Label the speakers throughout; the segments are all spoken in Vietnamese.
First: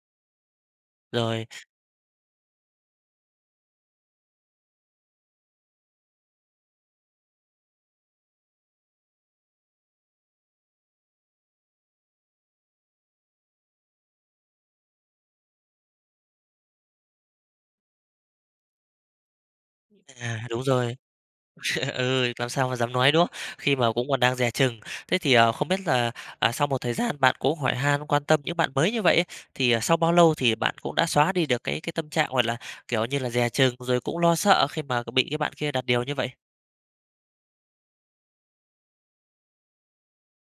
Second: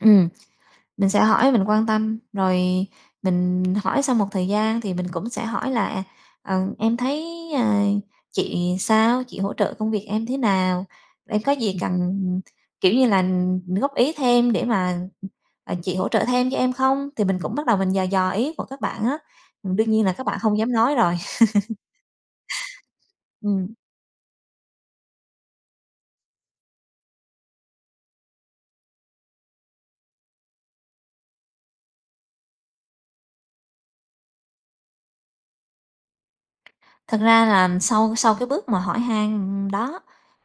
Speaker 1: Ừm, mình sẽ
Speaker 2: Rồi.
Speaker 1: hỏi, mình quan tâm, rồi mình hỏi sau một thời gian thì mình cũng sẽ hỏi là, ờ, em thấy, à, chị sao? Chị hỗ trợ công việc em thế nào? Để có gì cần, ừm, kiểu như là, ừm, góp ý thêm để mà, à, chị hỗ trợ thêm cho em không? Thì mình cũng bắt đầu mình dò dò ý của các bạn á. Ừm, đương nhiên là các bạn
Speaker 2: À,
Speaker 1: hông
Speaker 2: đúng
Speaker 1: dám nói
Speaker 2: rồi.
Speaker 1: rồi.
Speaker 2: Ừ, làm sao mà dám nói, đúng không?
Speaker 1: Ừm.
Speaker 2: Khi mà cũng còn đang dè chừng. Thế thì, ờ, không biết là, à, sau một thời gian bạn cũng hỏi han, quan tâm những bạn mới như vậy ấy, thì, ờ, sau bao lâu thì bạn cũng đã xóa đi được cái cái tâm trạng, gọi là, kiểu như là, dè chừng rồi cũng lo sợ khi mà, kiểu, bị cái bạn kia đặt điều như vậy?
Speaker 1: Thật ra là sau sau cái bước mà hỏi han, ừm, đó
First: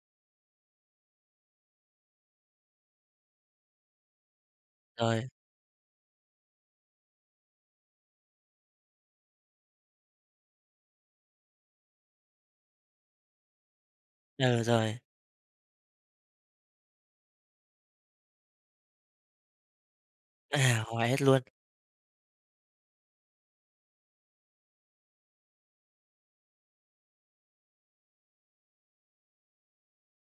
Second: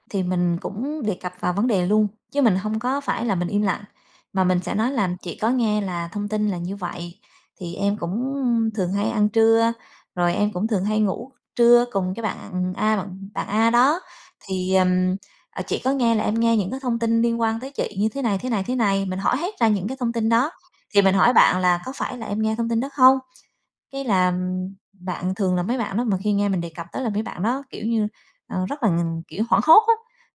Speaker 1: thì mình cũng đề cập vào vấn đề luôn chứ mình hông có phải là mình im lặng. Mà mình sẽ nói là
Speaker 2: Rồi.
Speaker 1: chị có nghe là thông tin là như vậy, thì em cũng, ưm, thường hay ăn trưa, rồi em cũng thường hay ngủ trưa cùng cái bạn, ừm, A bạn A đó.
Speaker 2: Ờ,
Speaker 1: Thì,
Speaker 2: rồi.
Speaker 1: ừm, à, chị có nghe là em nghe những cái thông tin liên quan tới chị" như thế này, thế này, thế này. Mình hỏi hết ra những cái thông tin đó,
Speaker 2: À,
Speaker 1: thì
Speaker 2: hỏi
Speaker 1: mình
Speaker 2: hết
Speaker 1: hỏi
Speaker 2: luôn.
Speaker 1: bạn là có phải là em nghe thông tin đó không? Cái là, ừm, bạn thường là mấy bạn đó mà khi nghe mình đề cập tới là mấy bạn đó, kiểu như, ờ, rất là ng kiểu, hoảng hốt á,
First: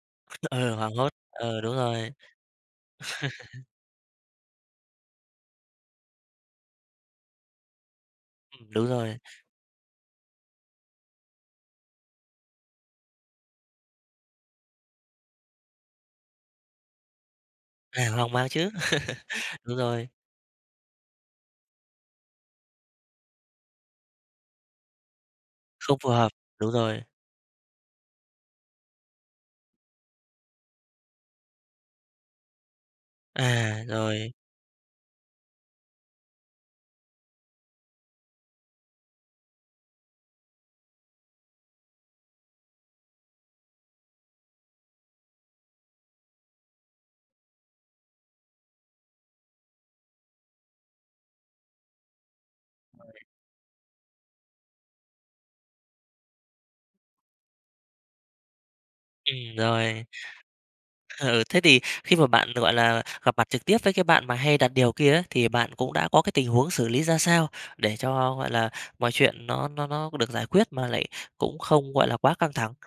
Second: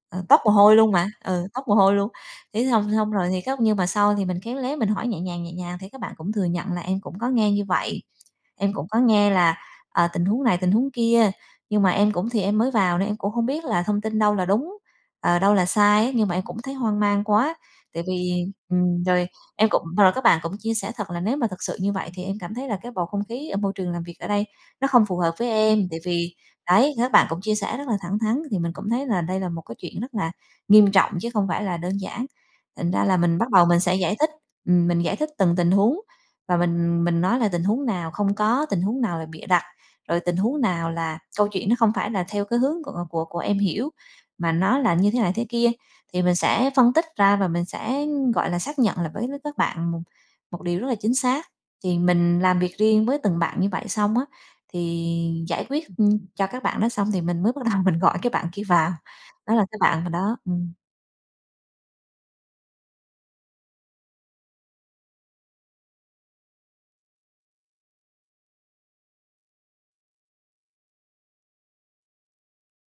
Speaker 1: ờ, toát mồ
Speaker 2: Ờ,
Speaker 1: hôi luôn
Speaker 2: hoàng
Speaker 1: mà
Speaker 2: hốt.
Speaker 1: ừ,
Speaker 2: Ờ,
Speaker 1: toát mồ
Speaker 2: đúng
Speaker 1: hôi luôn.
Speaker 2: rồi.
Speaker 1: Thế xong xong rồi thì khóc, nhưng mà sau thì mình khéo léo mình hỏi nhẹ nhàng, nhẹ nhàng thì các bạn cũng thừa nhận là em cũng có nghe như vậy.
Speaker 2: Ừm,
Speaker 1: Em
Speaker 2: đúng
Speaker 1: cũng có
Speaker 2: rồi.
Speaker 1: nghe là, ờ, tình huống này tình huống kia, nhưng mà em cũng thì em mới vào nên em cũng hông biết là thông tin đâu là đúng, ờ, đâu là sai á. Nhưng mà em cũng thấy hoang mang quá, tại
Speaker 2: À, hoang
Speaker 1: vì
Speaker 2: mang chứ.
Speaker 1: ừm, rồi, em
Speaker 2: Đúng
Speaker 1: cũng
Speaker 2: rồi.
Speaker 1: rồi các bạn cũng chia sẻ thật là nếu mà thực sự như vậy thì em cảm thấy là cái bầu không khí ở môi trường làm việc ở đây nó không phù hợp với em.
Speaker 2: Không
Speaker 1: Tại
Speaker 2: phù hợp.
Speaker 1: vì
Speaker 2: Đúng
Speaker 1: đấy,
Speaker 2: rồi.
Speaker 1: các bạn cũng chia sẻ rất là thẳng thắn, thì mình cũng thấy là đây là một cái chuyện rất là nghiêm trọng chứ không phải là đơn giản. Thành ra là mình bắt đầu mình
Speaker 2: À,
Speaker 1: sẽ giải thích,
Speaker 2: rồi.
Speaker 1: ừm, mình giải thích từng tình huống và mình mình nói là tình huống nào không có, tình huống nào là bịa đặt, rồi tình huống nào là câu chuyện nó không phải là theo cái hướng của của của em hiểu, mà nó là như thế này thế kia. Thì mình sẽ phân tích ra và mình sẽ, ưm, gọi là, xác nhận lại với l các bạn một một điều rất là chính xác. Thì mình làm việc riêng
Speaker 2: Rồi.
Speaker 1: với từng bạn như vậy xong á, thì giải quyết, ưm, cho các bạn đó xong thì mình mới bắt đầu mình gọi cái bạn kia vào.
Speaker 2: Ừm,
Speaker 1: Đó là cái bạn
Speaker 2: rồi.
Speaker 1: mà đó ừm.
Speaker 2: Ờ, ừ, thế thì khi mà bạn, gọi là, gặp mặt trực tiếp với cái bạn mà hay đặt điều kia á, thì bạn cũng đã có cái tình huống xử lý ra sao để cho, gọi là, mọi chuyện nó nó nó được giải quyết mà lại cũng không, gọi là, quá căng thẳng?